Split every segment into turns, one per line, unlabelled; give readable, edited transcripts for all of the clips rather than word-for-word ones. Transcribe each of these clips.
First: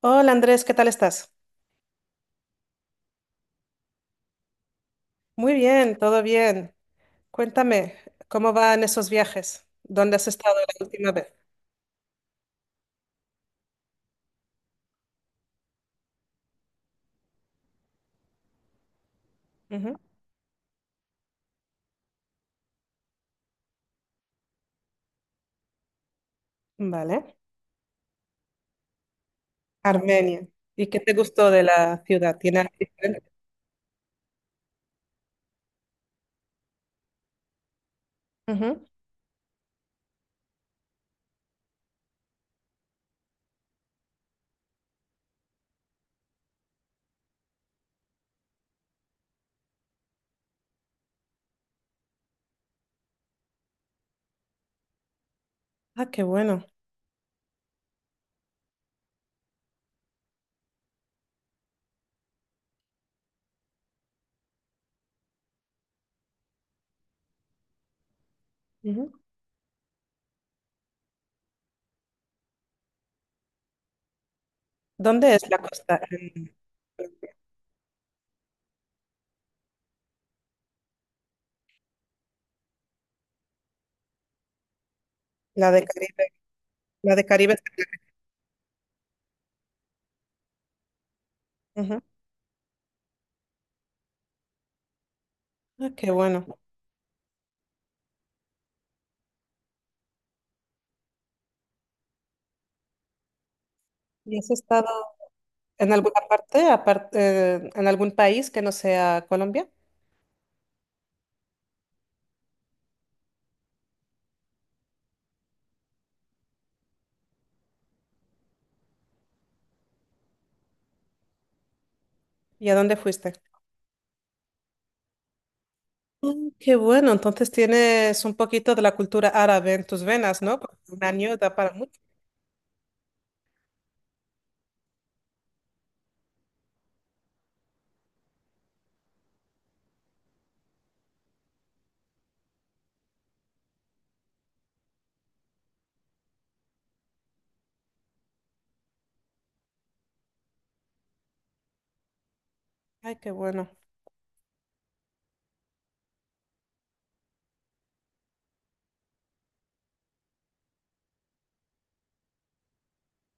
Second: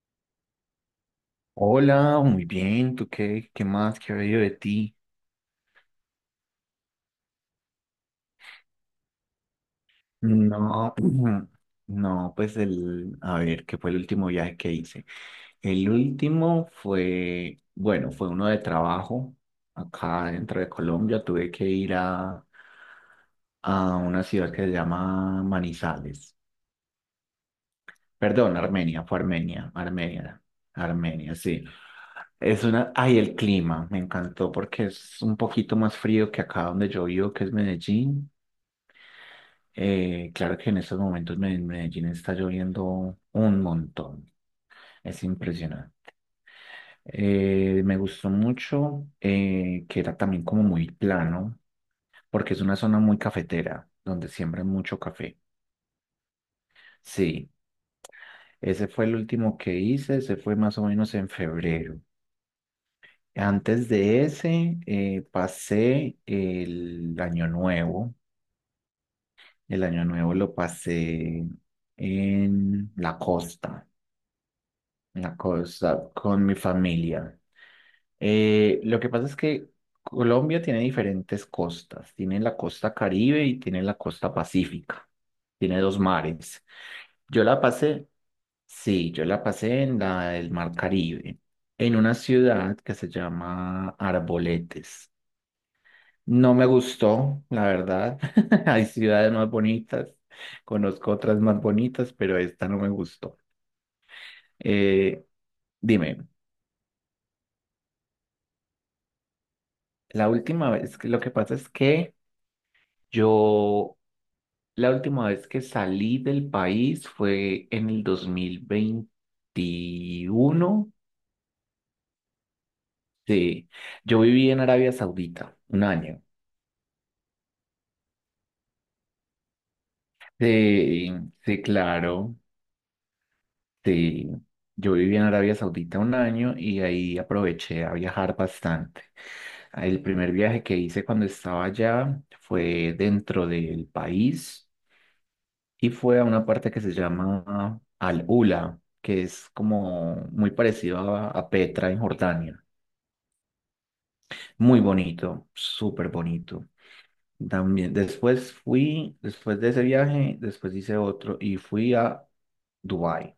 Hola Andrés, ¿qué tal estás?
Hola, muy bien, ¿tú qué más? ¿Qué ha habido de ti?
Muy bien, todo bien. Cuéntame, ¿cómo van esos viajes? ¿Dónde has estado la
No,
última vez?
no, pues a ver, ¿qué fue el último viaje que hice? El último fue, bueno, fue uno de trabajo
Ujú.
acá dentro de Colombia. Tuve que a una ciudad que se llama Manizales.
Vale.
Perdón, Armenia, fue Armenia,
Armenia. ¿Y qué te
Armenia,
gustó de
sí.
la ciudad? ¿Tiene
Es
algo
una, ay,
diferente?
el clima, me encantó porque es un poquito más frío que acá donde yo vivo, que es Medellín.
Ujú.
Claro que en estos momentos en Medellín está lloviendo un montón. Es impresionante. Me gustó mucho que era también como muy plano, porque es una zona muy cafetera, donde siembran mucho café.
Ah, qué bueno.
Sí, ese fue el último que hice, ese fue más o menos en febrero. Antes de ese, pasé el año nuevo.
Ujú.
El año nuevo lo pasé en la costa.
¿Dónde
Una
es la costa?
cosa con mi familia. Lo que pasa es que Colombia tiene diferentes costas. Tiene la costa Caribe y tiene la costa Pacífica.
La
Tiene
de
dos
Caribe.
mares.
La de
Yo
Caribe.
la sí, yo la pasé en la del Mar Caribe, en
Ujú.
una ciudad que se llama Arboletes.
Ah, qué bueno.
No me gustó, la verdad. Hay ciudades más bonitas, conozco otras más bonitas, pero esta no me gustó.
¿Y has estado
Eh,
en alguna
Dime.
parte, aparte, en algún país que no sea Colombia?
La última vez, lo que pasa es que yo, la última vez que salí del país fue en el 2021.
¿Y a dónde fuiste?
Sí, yo viví en Arabia Saudita un año.
Mm, qué bueno, entonces tienes un poquito de la cultura árabe en tus venas, ¿no? Porque un
Sí,
año da
sí,
para mucho.
claro. Sí, yo viví en Arabia Saudita un año y ahí aproveché a viajar bastante. El primer viaje que hice cuando estaba allá fue dentro del país, y fue a una parte que se llama Al-Ula, que es como muy parecido a Petra en Jordania.
Ay, qué bueno.
Muy bonito, súper bonito. También después fui, después de ese viaje, después hice otro y fui a Dubái.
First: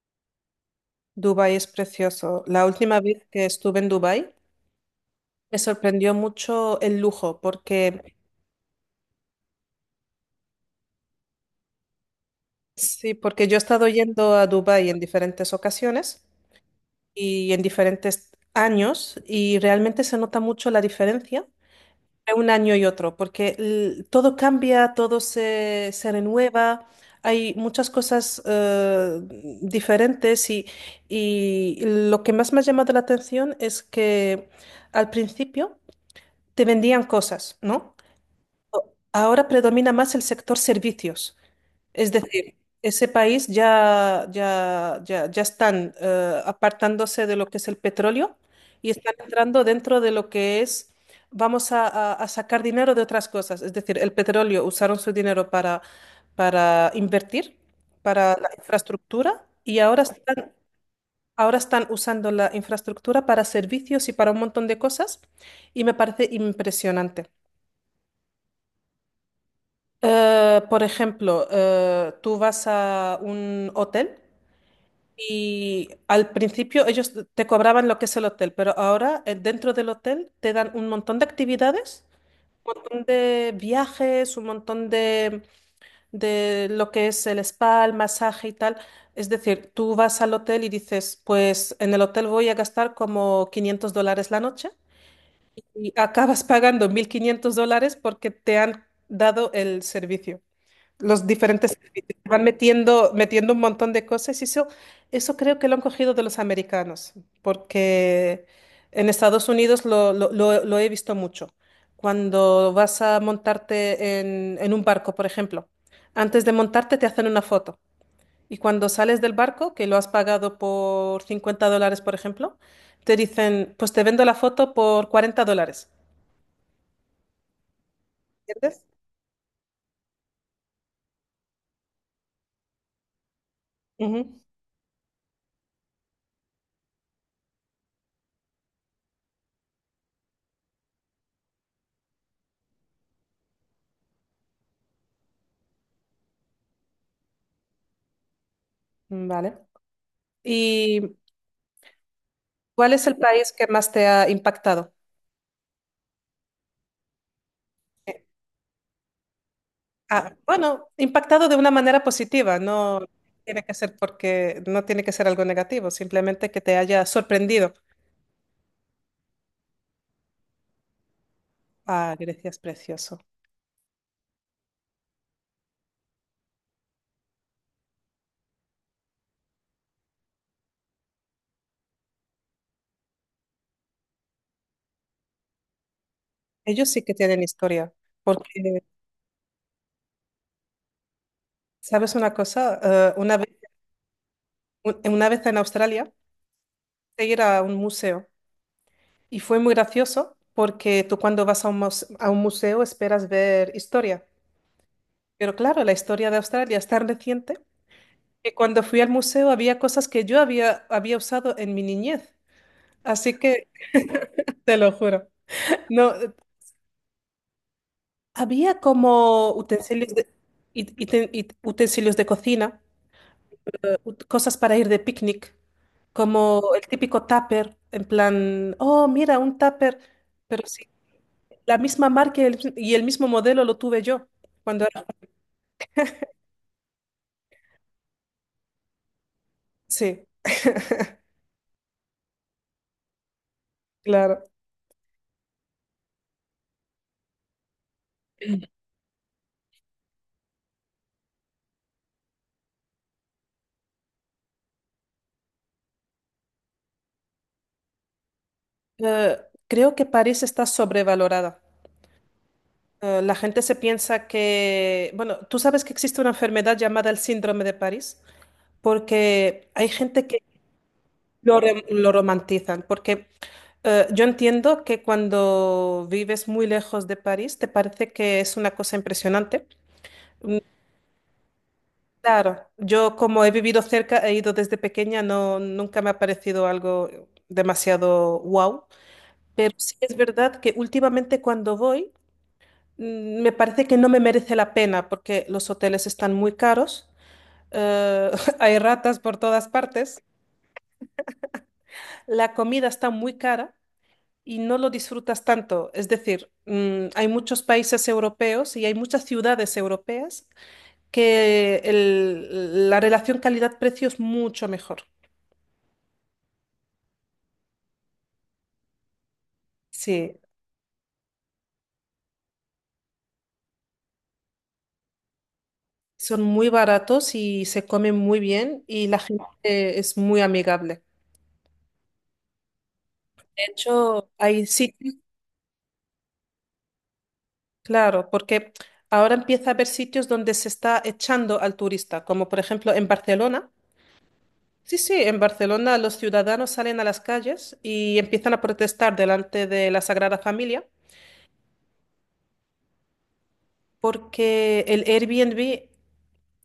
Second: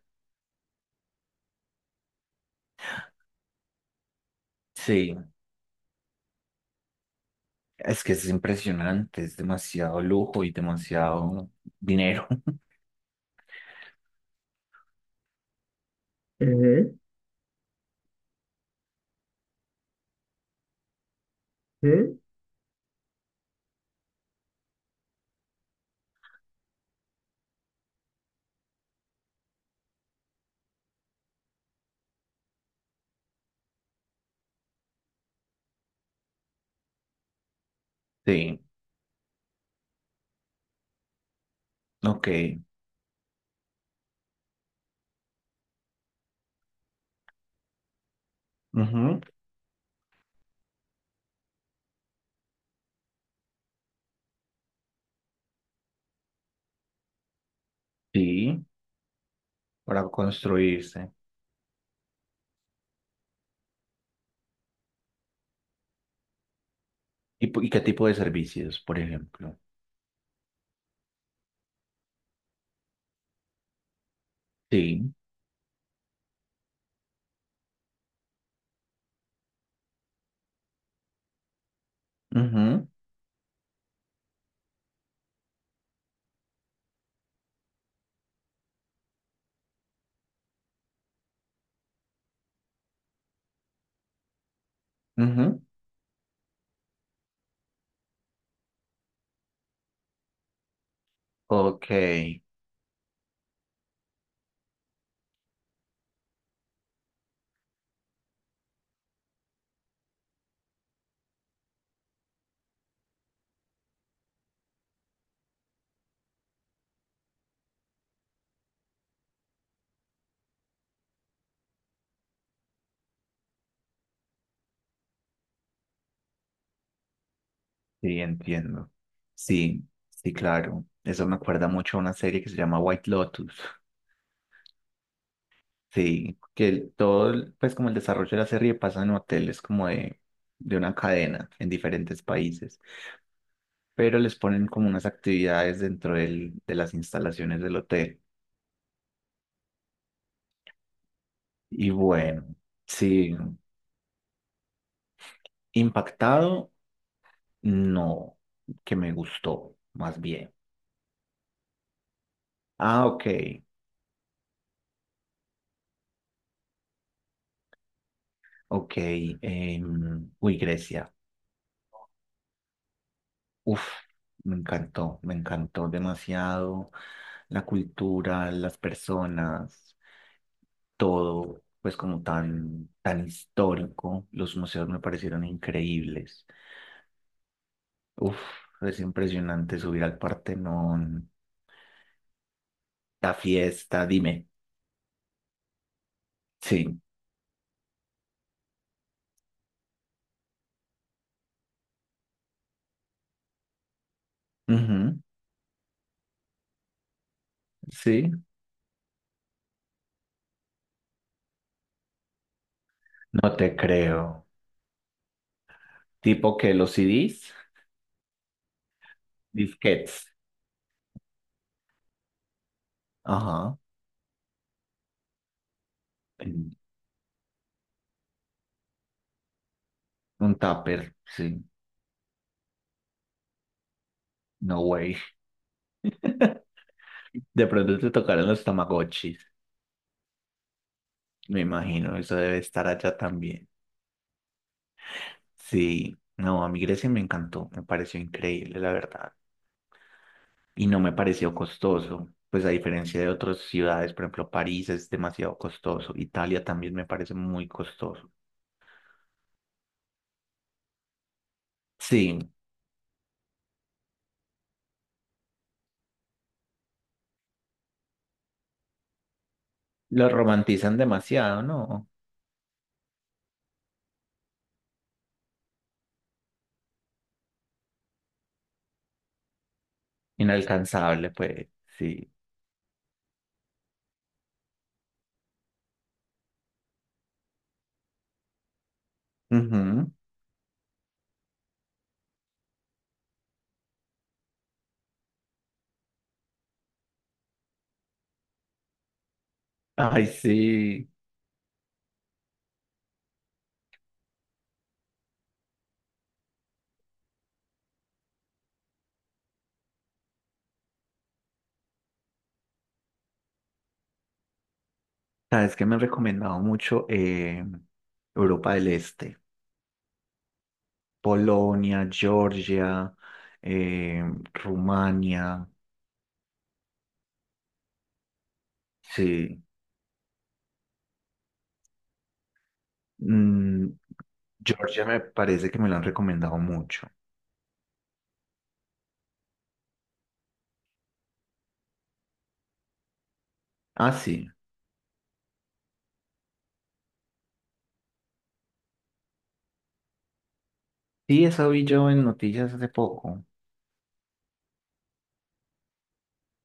Dubái es precioso. La última vez que estuve en Dubái
Sí,
me sorprendió mucho el lujo,
es que
porque
es impresionante, es demasiado lujo y demasiado dinero.
sí, porque yo he estado yendo a Dubái en diferentes ocasiones
Ujú,
y en diferentes años y realmente se nota mucho la diferencia
ujú.
entre un año y otro, porque todo cambia, todo se renueva, hay muchas cosas diferentes y lo que más me ha llamado la atención es que al principio te vendían cosas, ¿no?
Sí,
Ahora predomina más el sector servicios. Es
ok,
decir, ese país ya, ya, ya, ya están apartándose de lo que es el petróleo y están
ujú.
entrando dentro de lo que es, vamos a sacar dinero de otras cosas. Es decir, el petróleo usaron su dinero para invertir, para la
Sí,
infraestructura y
para construirse.
ahora están usando la infraestructura para servicios y para un montón de cosas y me parece impresionante.
¿Y, y qué tipo de servicios, por ejemplo?
Por ejemplo, tú vas a un hotel.
Sí.
Y al principio ellos te cobraban lo que es el hotel, pero ahora dentro del hotel te dan un montón de actividades, un
Ujú,
montón de viajes, un montón de lo que es el spa, el masaje y tal. Es decir, tú vas al hotel y dices, pues en el hotel voy a gastar como $500 la noche
ujú.
y acabas pagando $1500 porque te han dado el servicio los diferentes
Ok,
servicios.
sí,
Van metiendo, metiendo un montón de cosas y eso creo que lo han cogido de los americanos, porque en Estados Unidos lo he visto mucho. Cuando vas a montarte en un barco, por ejemplo, antes de montarte te hacen una foto. Y cuando sales del barco, que lo has pagado por $50, por ejemplo, te dicen, pues te vendo la foto por $40. ¿Entiendes?
entiendo. Sí, sí, claro. Eso me acuerda mucho a una serie que se llama White Lotus.
Ujú.
Sí, que todo, pues como el desarrollo de la serie pasa en hoteles como de una cadena en diferentes países, pero les ponen como unas actividades dentro de las instalaciones del hotel.
Vale. Y
Y bueno,
¿cuál es el
sí,
país que más te ha impactado?
impactado,
Eh,
no, que me gustó, más
ah,
bien.
bueno, impactado de una manera positiva, no
Ah, ok.
tiene que ser porque no tiene que ser algo negativo, simplemente que te haya sorprendido.
Ok, uy, Grecia.
Ah, Grecia es precioso.
Uf, me encantó demasiado la cultura, las personas, todo, pues como tan histórico. Los museos me parecieron increíbles.
Ellos sí que tienen historia,
Uf,
porque,
es impresionante subir al Partenón,
¿sabes una cosa?
la
Una vez,
fiesta, dime.
una vez en Australia,
Sí,
de ir a un museo y fue muy gracioso porque tú cuando vas a un, a un museo esperas ver historia,
ujú,
pero claro, la historia de Australia es tan reciente
sí,
que cuando fui al museo había cosas que yo había usado en mi niñez. Así
no
que
te creo.
te lo juro. No,
Tipo que los CDs,
había como utensilios
disquetes.
de, y- y te- utensilios de cocina,
Ajá.
cosas para ir de picnic, como el típico tupper, en plan, oh, mira, un tupper,
Un
pero sí,
tupper, sí.
la misma marca y el mismo modelo lo tuve yo cuando
No
era...
way. De pronto te tocaron los Tamagotchis.
Sí,
Me imagino, eso debe estar allá también.
claro.
Sí, no, a mí Grecia me encantó, me pareció increíble, la verdad. Y no me pareció costoso, pues a diferencia de otras ciudades, por ejemplo, París es demasiado costoso, Italia también me parece muy costoso.
Eh, Creo que París está sobrevalorada.
Sí,
La gente se piensa que, bueno, tú sabes que existe una enfermedad llamada el síndrome de París, porque hay gente
lo
que
romantizan demasiado, ¿no?
lo romantizan, porque yo entiendo que cuando vives muy lejos de París te parece que es una cosa impresionante.
Inalcanzable, pues, sí.
Claro, yo como he vivido cerca, he ido desde pequeña, no, nunca me ha parecido algo demasiado wow, pero sí
Ujú.
es verdad que últimamente cuando voy, mm, me parece que no me merece la pena porque los hoteles están muy caros. Eh, hay ratas por todas partes,
Ay, sí.
la comida está muy cara y no lo disfrutas tanto. Es decir, mm, hay muchos países europeos y hay muchas ciudades europeas que la relación calidad-precio es mucho mejor.
Sabes que me han recomendado mucho Europa del Este,
Sí,
Polonia, Georgia, eh, Rumania,
son muy baratos y se comen muy bien y la
sí.
gente es muy amigable. De
Mm,
hecho, hay
Georgia
sitios,
me parece que me lo han recomendado mucho.
claro, porque ahora empieza a haber sitios donde se está echando al turista, como por ejemplo en Barcelona.
Ah, sí.
Sí, sí, en Barcelona los ciudadanos salen a las calles y empiezan a protestar delante de la Sagrada Familia
Sí, eso vi yo en noticias hace poco.
porque el Airbnb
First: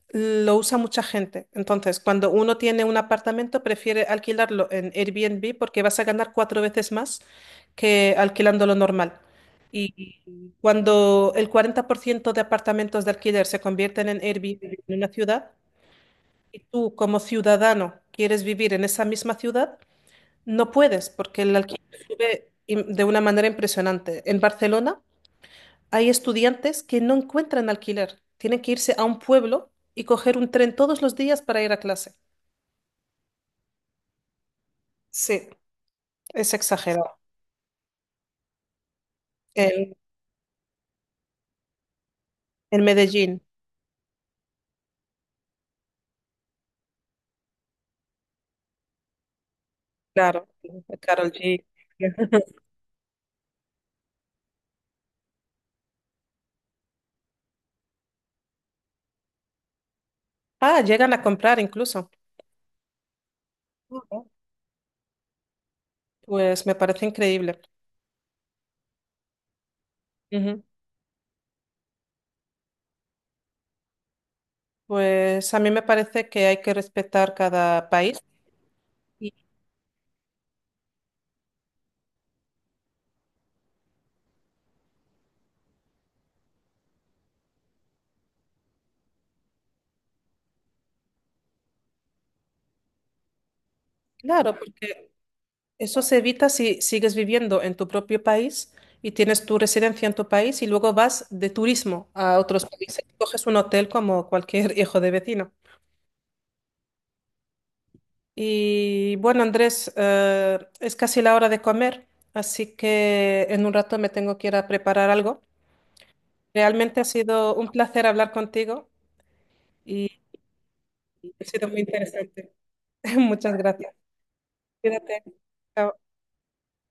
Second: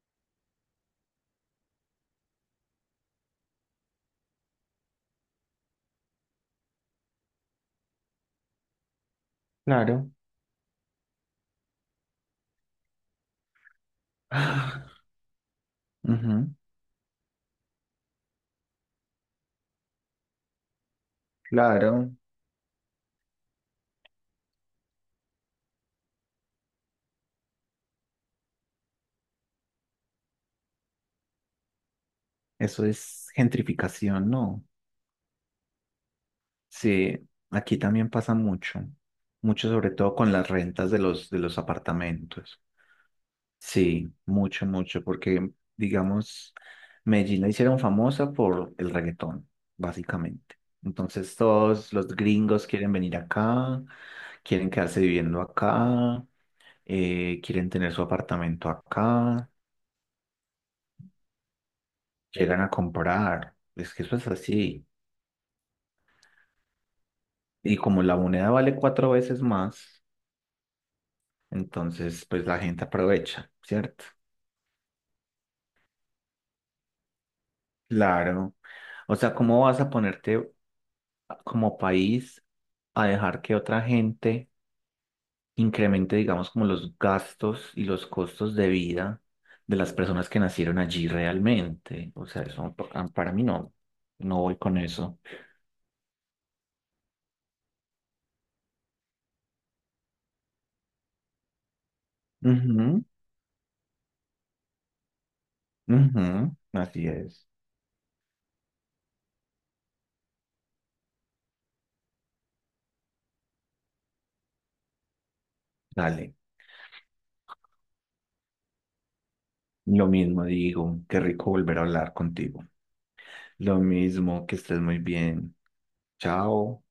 lo usa mucha gente. Entonces, cuando uno tiene un apartamento, prefiere alquilarlo en Airbnb porque vas a ganar cuatro veces más que alquilando lo normal.
Claro.
Y cuando el 40% de apartamentos de alquiler se convierten en Airbnb en
Ah,
una ciudad
ujú,
y tú como ciudadano quieres vivir en esa misma ciudad, no puedes, porque el alquiler
claro.
sube de una manera impresionante. En Barcelona hay estudiantes que no encuentran alquiler. Tienen que irse a un pueblo y coger un tren todos los días para ir a clase.
Eso es gentrificación, ¿no?
Sí, es
Sí,
exagerado.
aquí también pasa mucho. Mucho sobre
En,
todo con las rentas de los apartamentos.
en Medellín,
Sí, mucho, porque, digamos, Medellín la hicieron famosa por el reggaetón,
claro,
básicamente.
Karol
Entonces
G.
todos los gringos quieren venir acá, quieren quedarse viviendo acá, quieren tener su apartamento acá,
Ah, llegan a comprar incluso.
llegan a comprar. Es que eso es
Ujú.
así.
Pues me parece increíble.
Y como la moneda vale 4 veces más,
Ujú.
entonces pues la gente aprovecha, ¿cierto?
Pues a mí me parece que hay que respetar cada país.
Claro. O
Y
sea, ¿cómo vas a ponerte como país a dejar que otra gente incremente, digamos, como los gastos y los costos de vida de las personas que nacieron allí realmente? O sea, para mí no, no
claro,
voy con
porque
eso.
eso se evita si sigues viviendo en tu propio país y tienes tu residencia en tu país y luego vas de turismo a otros países. Coges un hotel como cualquier hijo de vecino.
Ujú, ujú, así es.
Y bueno, Andrés, es casi la hora de comer, así que en un rato me tengo que ir a preparar algo.
Dale.
Realmente ha sido un placer hablar contigo
Lo
y
mismo digo, qué
ha
rico
sido
volver
muy
a hablar
interesante.
contigo.
Muchas
Lo
gracias.
mismo, que estés muy
Cuídate.
bien.
Chao.
Chao.